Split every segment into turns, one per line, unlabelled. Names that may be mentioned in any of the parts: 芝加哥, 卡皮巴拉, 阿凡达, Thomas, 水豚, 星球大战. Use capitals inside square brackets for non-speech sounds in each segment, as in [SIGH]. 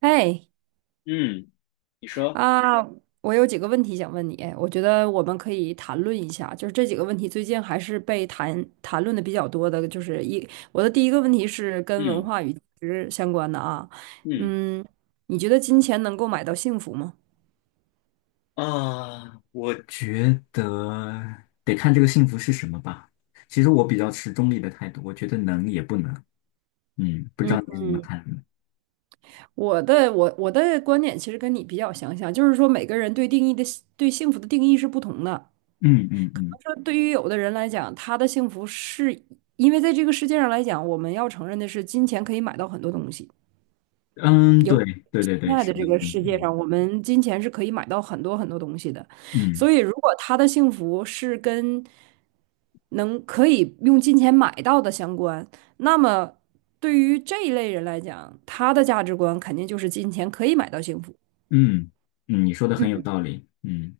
哎
嗯，你说。
啊，我有几个问题想问你，我觉得我们可以谈论一下，就是这几个问题最近还是被谈论的比较多的，就是一，我的第一个问题是跟文
嗯
化与价值相关的啊，
嗯
嗯，你觉得金钱能够买到幸福吗？
啊，我觉得得看这个幸福是什么吧。其实我比较持中立的态度，我觉得能也不能。嗯，不知道你是怎么看的。
我的观点其实跟你比较相像，就是说每个人对定义的对幸福的定义是不同的。
嗯嗯嗯
说对于有的人来讲，他的幸福是因为在这个世界上来讲，我们要承认的是，金钱可以买到很多东西。
嗯，
有
对对
现
对对，
在的
是
这
的，
个
嗯
世界
嗯
上，我们金钱是可以买到很多很多东西的，
嗯
所以如果他的幸福是跟能可以用金钱买到的相关，那么对于这一类人来讲，他的价值观肯定就是金钱可以买到幸福。
嗯嗯，你说的很有
嗯，
道理。嗯，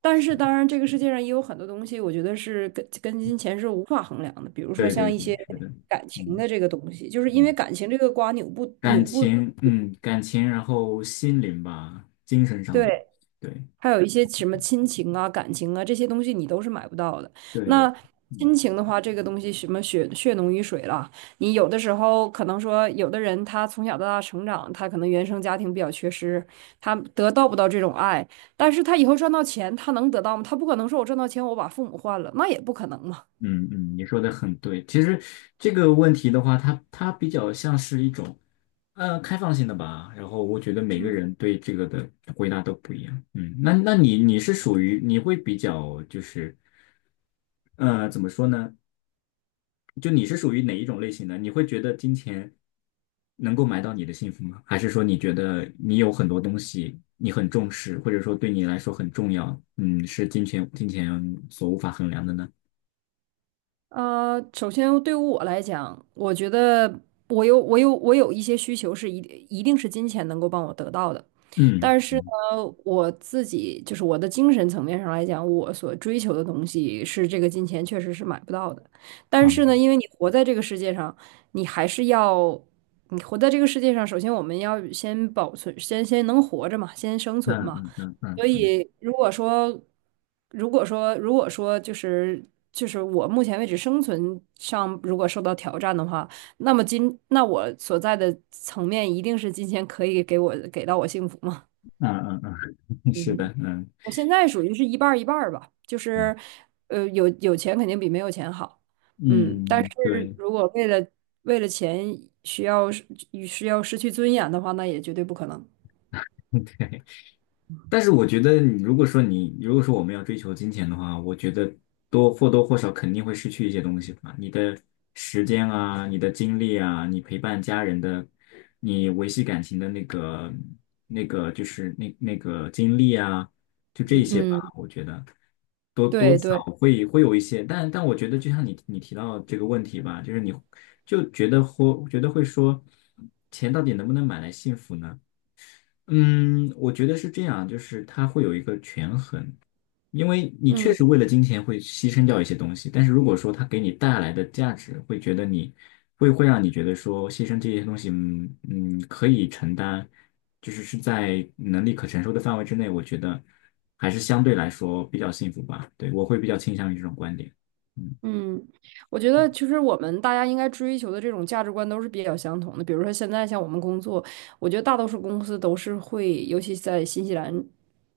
但是当然，这个世界上也有很多东西，我觉得是跟金钱是无法衡量的，比如说
对对
像一
对，
些
是的，
感情
嗯
的这个东西，就是因为
嗯。
感情这个瓜扭不
感
扭不
情，感情，然后心灵吧，精神上的。
对。
对
还有一些什么亲情啊、感情啊这些东西，你都是买不到的。
对对，
那
嗯。
亲情的话，这个东西什么血浓于水了，你有的时候可能说，有的人他从小到大成长，他可能原生家庭比较缺失，他得到不到这种爱，但是他以后赚到钱，他能得到吗？他不可能说我赚到钱，我把父母换了，那也不可能嘛。
嗯嗯，你说的很对。其实这个问题的话，它比较像是一种开放性的吧。然后我觉得每个人对这个的回答都不一样。嗯，那你是属于你会比较就是怎么说呢？就你是属于哪一种类型的？你会觉得金钱能够买到你的幸福吗？还是说你觉得你有很多东西你很重视，或者说对你来说很重要？嗯，是金钱所无法衡量的呢？
首先对于我来讲，我觉得我有一些需求是一定一定是金钱能够帮我得到的，
嗯
但是呢，我自己就是我的精神层面上来讲，我所追求的东西是这个金钱确实是买不到的。但是呢，
嗯。
因为你活在这个世界上，你还是要你活在这个世界上，首先我们要先保存，先能活着嘛，先生存
嗯
嘛。
嗯嗯嗯
所
嗯
以，如果说，就是我目前为止生存上如果受到挑战的话，那么那我所在的层面一定是金钱可以给到我幸福吗？
嗯嗯，嗯嗯，是
嗯
的，嗯
我现在属于是一半儿一半儿吧，就
嗯，
是，有钱肯定比没有钱好，嗯，但是
嗯对。
如果为了钱需要是需要失去尊严的话，那也绝对不可能。
但是我觉得你，如果说我们要追求金钱的话，我觉得或多或少肯定会失去一些东西吧，你的时间啊，你的精力啊，你陪伴家人的，你维系感情的那个那个精力啊，就这一些吧，
嗯，
我觉得多多
对
少
对，
会有一些。但我觉得就像你提到这个问题吧，就是你就觉得或觉得会说，钱到底能不能买来幸福呢？嗯，我觉得是这样，就是它会有一个权衡，因为你确
嗯。
实为了金钱会牺牲掉一些东西，但是如果说它给你带来的价值，会觉得你会让你觉得说牺牲这些东西，嗯嗯，可以承担，就是在能力可承受的范围之内，我觉得还是相对来说比较幸福吧。对，我会比较倾向于这种观点。嗯
嗯，我觉得其实我们大家应该追求的这种价值观都是比较相同的。比如说现在像我们工作，我觉得大多数公司都是会，尤其在新西兰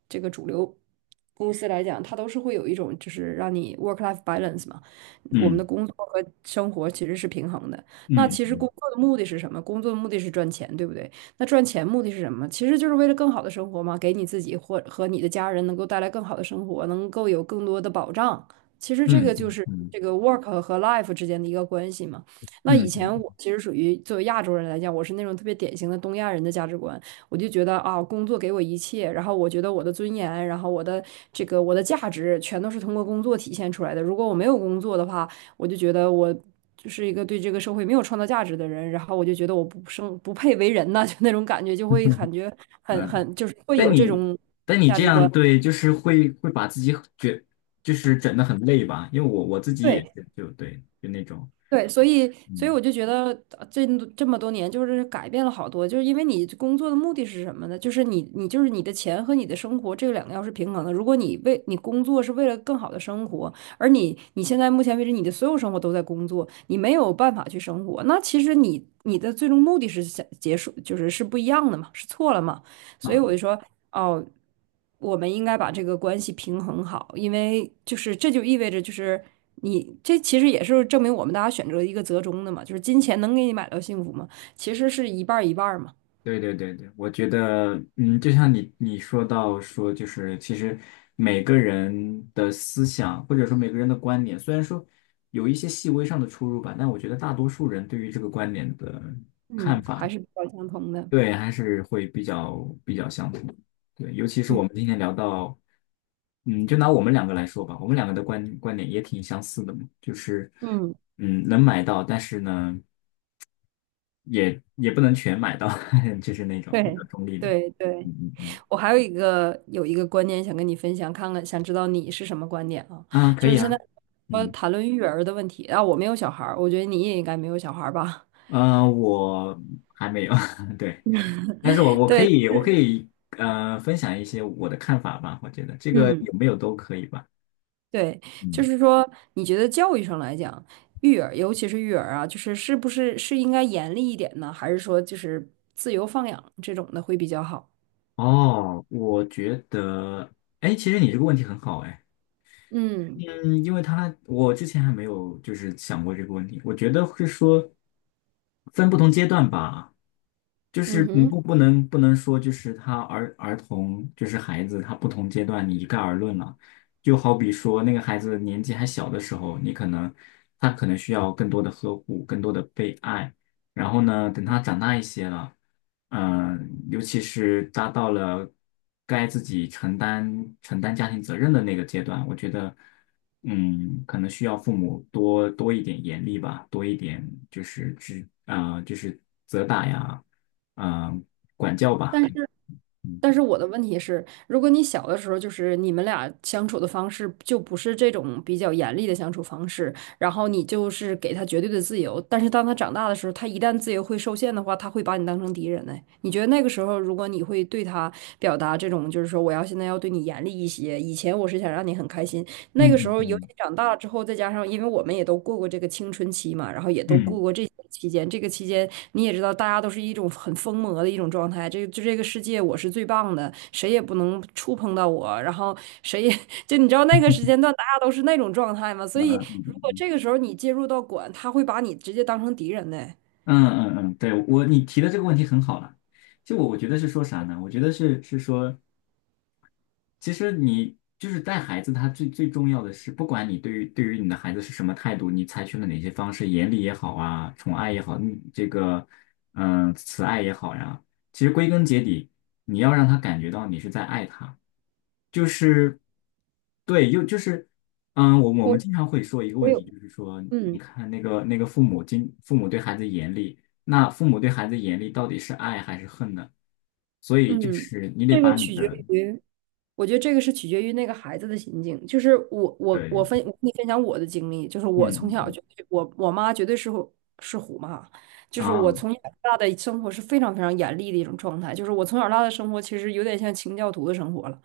这个主流公司来讲，它都是会有一种就是让你 work-life balance 嘛，我们
嗯
的工作和生活其实是平衡的。那其实
嗯
工作的目的是什么？工作的目的是赚钱，对不对？那赚钱目的是什么？其实就是为了更好的生活嘛，给你自己或和你的家人能够带来更好的生活，能够有更多的保障。其实这
嗯
个就
嗯
是
嗯
这个 work 和 life 之间的一个关系嘛。那
嗯
以
嗯。
前
嗯
我其实属于作为亚洲人来讲，我是那种特别典型的东亚人的价值观，我就觉得啊，工作给我一切，然后我觉得我的尊严，然后我的价值全都是通过工作体现出来的。如果我没有工作的话，我就觉得我就是一个对这个社会没有创造价值的人，然后我就觉得我不配为人呐，[LAUGHS] 就那种感觉，就会感
嗯
觉很
嗯，
很就是会
但
有这
你
种
但你
价
这
值
样，
观。
对，就是会把自己就是整的很累吧？因为我自己也
对。
是，就对，就那种。
对，所以我
嗯
就觉得呃这这么多年就是改变了好多，就是因为你工作的目的是什么呢？就是你的钱和你的生活这两个要是平衡的。如果你为你工作是为了更好的生活，而你现在目前为止你的所有生活都在工作，你没有办法去生活，那其实你的最终目的是想结束，是不一样的嘛，是错了嘛。所以我就
啊，
说，哦，我们应该把这个关系平衡好，因为就是这就意味着。你这其实也是证明我们大家选择一个折中的嘛，就是金钱能给你买到幸福吗？其实是一半儿一半儿嘛，
对对对对，我觉得，嗯，就像你说到，说就是其实每个人的思想或者说每个人的观点，虽然说有一些细微上的出入吧，但我觉得大多数人对于这个观点的，
嗯，还是比较相同的，
对，还是会比较相同。对，尤其是我
嗯
们今天聊到，嗯，就拿我们两个来说吧，我们两个的观点也挺相似的嘛。就是，
嗯，
嗯，能买到，但是呢，也不能全买到。[LAUGHS] 就是那种比较
对
中立的。
对对，
嗯嗯
我还有一个观点想跟你分享，看看想知道你是什么观点啊？
嗯，啊，可
就
以
是现在
啊。
说
嗯，
谈论育儿的问题，啊，我没有小孩儿，我觉得你也应该没有小孩儿吧？
呃，我还没有。[LAUGHS] 对，但是我
[LAUGHS]
我可
对，
以我可以分享一些我的看法吧，我觉得这个
嗯。
有没有都可以吧。
对，就
嗯。
是说，你觉得教育上来讲，育儿，尤其是育儿啊，就是是不是应该严厉一点呢？还是说就是自由放养这种的会比较好？
哦，我觉得，哎，其实你这个问题很好。哎，
嗯
嗯，因为他，我之前还没有就是想过这个问题，我觉得是说分不同阶段吧。就
嗯
是你
哼。
不能说，就是他，儿童就是孩子，他不同阶段你一概而论了。就好比说那个孩子年纪还小的时候，你可能他可能需要更多的呵护，更多的被爱。然后呢，等他长大一些了，尤其是达到了该自己承担家庭责任的那个阶段，我觉得，嗯，可能需要父母多多一点严厉吧，多一点就是指啊、就是责打呀。啊、管教吧，
但
可
是。
以。嗯
但是我的问题是，如果你小的时候就是你们俩相处的方式就不是这种比较严厉的相处方式，然后你就是给他绝对的自由，但是当他长大的时候，他一旦自由会受限的话，他会把你当成敌人呢。你觉得那个时候，如果你会对他表达这种，就是说我要现在要对你严厉一些，以前我是想让你很开心，那个时
嗯
候，尤
嗯
其长大了之后，再加上因为我们也都过过这个青春期嘛，然后也都
嗯
过过这些期间。这个期间，你也知道，大家都是一种很疯魔的一种状态。这个就这个世界，我是最棒的，谁也不能触碰到我。然后谁也 [LAUGHS] 就你知道那个时间段，大家都是那种状态嘛。所以，如果这个时候你介入到管，他会把你直接当成敌人的。
嗯嗯嗯，对，我你提的这个问题很好了。就我觉得是说啥呢？我觉得是说其实你就是带孩子，他最最重要的是，不管你对于你的孩子是什么态度，你采取了哪些方式，严厉也好啊，宠爱也好，你这个慈爱也好呀，其实归根结底，你要让他感觉到你是在爱他。就是对，又就是我我
我
们经常会说一个
我
问题，
有，
就是说，你
嗯
看那个父母对孩子严厉，那父母对孩子严厉到底是爱还是恨呢？所以就
嗯，
是你得
这个
把你
取决
的……
于。我觉得这个是取决于那个孩子的心境。就是我我我
对，
分我跟你分享我的经历，就是我从
嗯
小就
嗯
我妈绝对虎妈，就
嗯
是我
啊。
从小到大的生活是非常非常严厉的一种状态。就是我从小到大的生活其实有点像清教徒的生活了，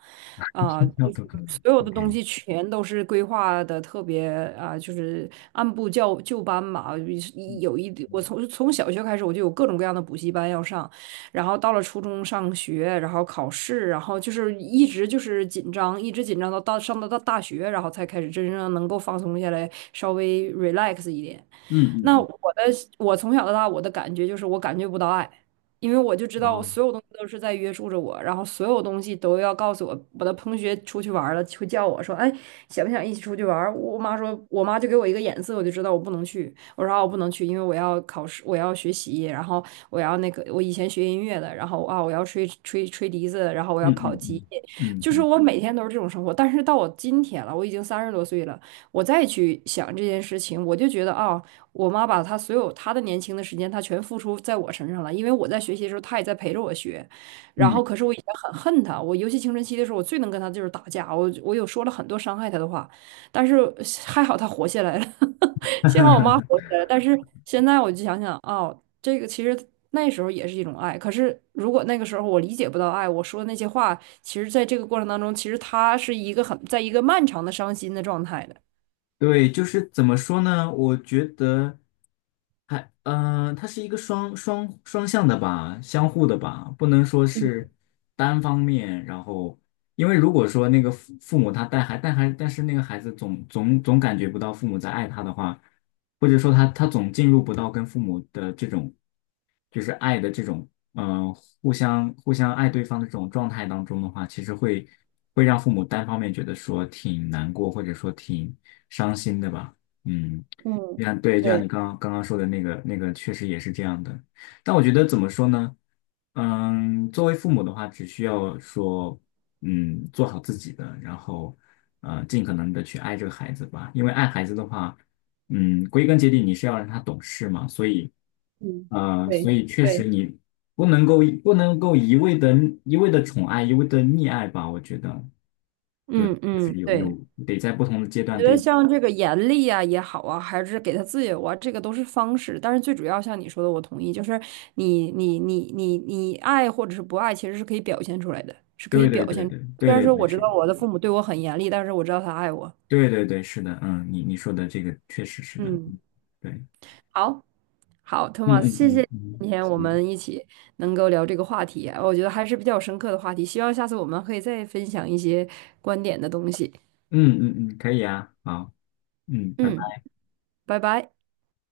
啊、
[LAUGHS] 要
就是
多以
所有
o
的东
k
西全都是规划的特别按部就班吧。有一
嗯
有一我
嗯
从小学开始我就有各种各样的补习班要上。然后到了初中上学，然后考试，然后就是一直就是紧张，一直紧张到到上到到大学，然后才开始真正能够放松下来，稍微 relax 一点。
嗯
那我
嗯
的我从小到大我的感觉就是我感觉不到爱，因为我就知
嗯
道我
啊，
所有东西都是在约束着我，然后所有东西都要告诉我。我的同学出去玩儿了，会叫我说：“哎，想不想一起出去玩儿我妈说，我妈就给我一个眼色，我就知道我不能去。我说啊，我不能去，因为我要考试，我要学习，然后我要那个，我以前学音乐的，然后啊，我要吹笛子，然后我
嗯
要考
嗯
级，
嗯嗯
就是
嗯
我每天都是这种生活。但是到我今天了，我已经三十多岁了，我再去想这件事情，我就觉得啊，我妈把她所有她的年轻的时间，她全付出在我身上了，因为我在学习的时候，她也在陪着我学。然
嗯。
后，可是我以前很恨她，我尤其青春期的时候，我最能跟她就是打架，我有说了很多伤害她的话，但是还好她活下来了。[LAUGHS] 幸好我妈活
[LAUGHS]
下来了，但是现在我就想想，哦，这个其实那时候也是一种爱。可是如果那个时候我理解不到爱，我说的那些话，其实在这个过程当中，其实她是一个很，在一个漫长的伤心的状态的。
对，就是怎么说呢？我觉得它是一个双向的吧，相互的吧，不能说是单方面。然后，因为如果说那个父母他，带孩,但是那个孩子总感觉不到父母在爱他的话，或者说他总进入不到跟父母的这种，就是爱的这种，嗯、互相爱对方的这种状态当中的话，其实会让父母单方面觉得说挺难过，或者说挺伤心的吧。嗯，就像，对，就像你刚刚说的那个那个,确实也是这样的。但我觉得怎么说呢？嗯，作为父母的话，只需要说，做好自己的，然后，尽可能的去爱这个孩子吧。因为爱孩子的话，归根结底你是要让他懂事嘛，所以，
嗯，
呃，所
对
以确实
对，
你不能够一味的宠爱，一味的溺爱吧，我觉得。对，
嗯
就
嗯，
是有，有
对。
得在不同的阶
我
段，
觉得
对。
像这个严厉啊也好啊，还是给他自由啊，这个都是方式。但是最主要像你说的，我同意，就是你爱或者是不爱，其实是可以表现出来的，是可以
对对
表
对
现。
对对
虽然
对
说
对，
我知道
是，
我的父母对我很严厉，但是我知道他爱我。
对对对，是的，嗯，你说的这个确实是的，
嗯，
嗯，对，
好，好
嗯
，Thomas，
嗯
谢
嗯
谢
嗯，
今天我
行，
们一起能够聊这个话题啊，我觉得还是比较深刻的话题。希望下次我们可以再分享一些观点的东西。
嗯嗯嗯，可以啊，好，嗯，拜
嗯，
拜。
拜拜。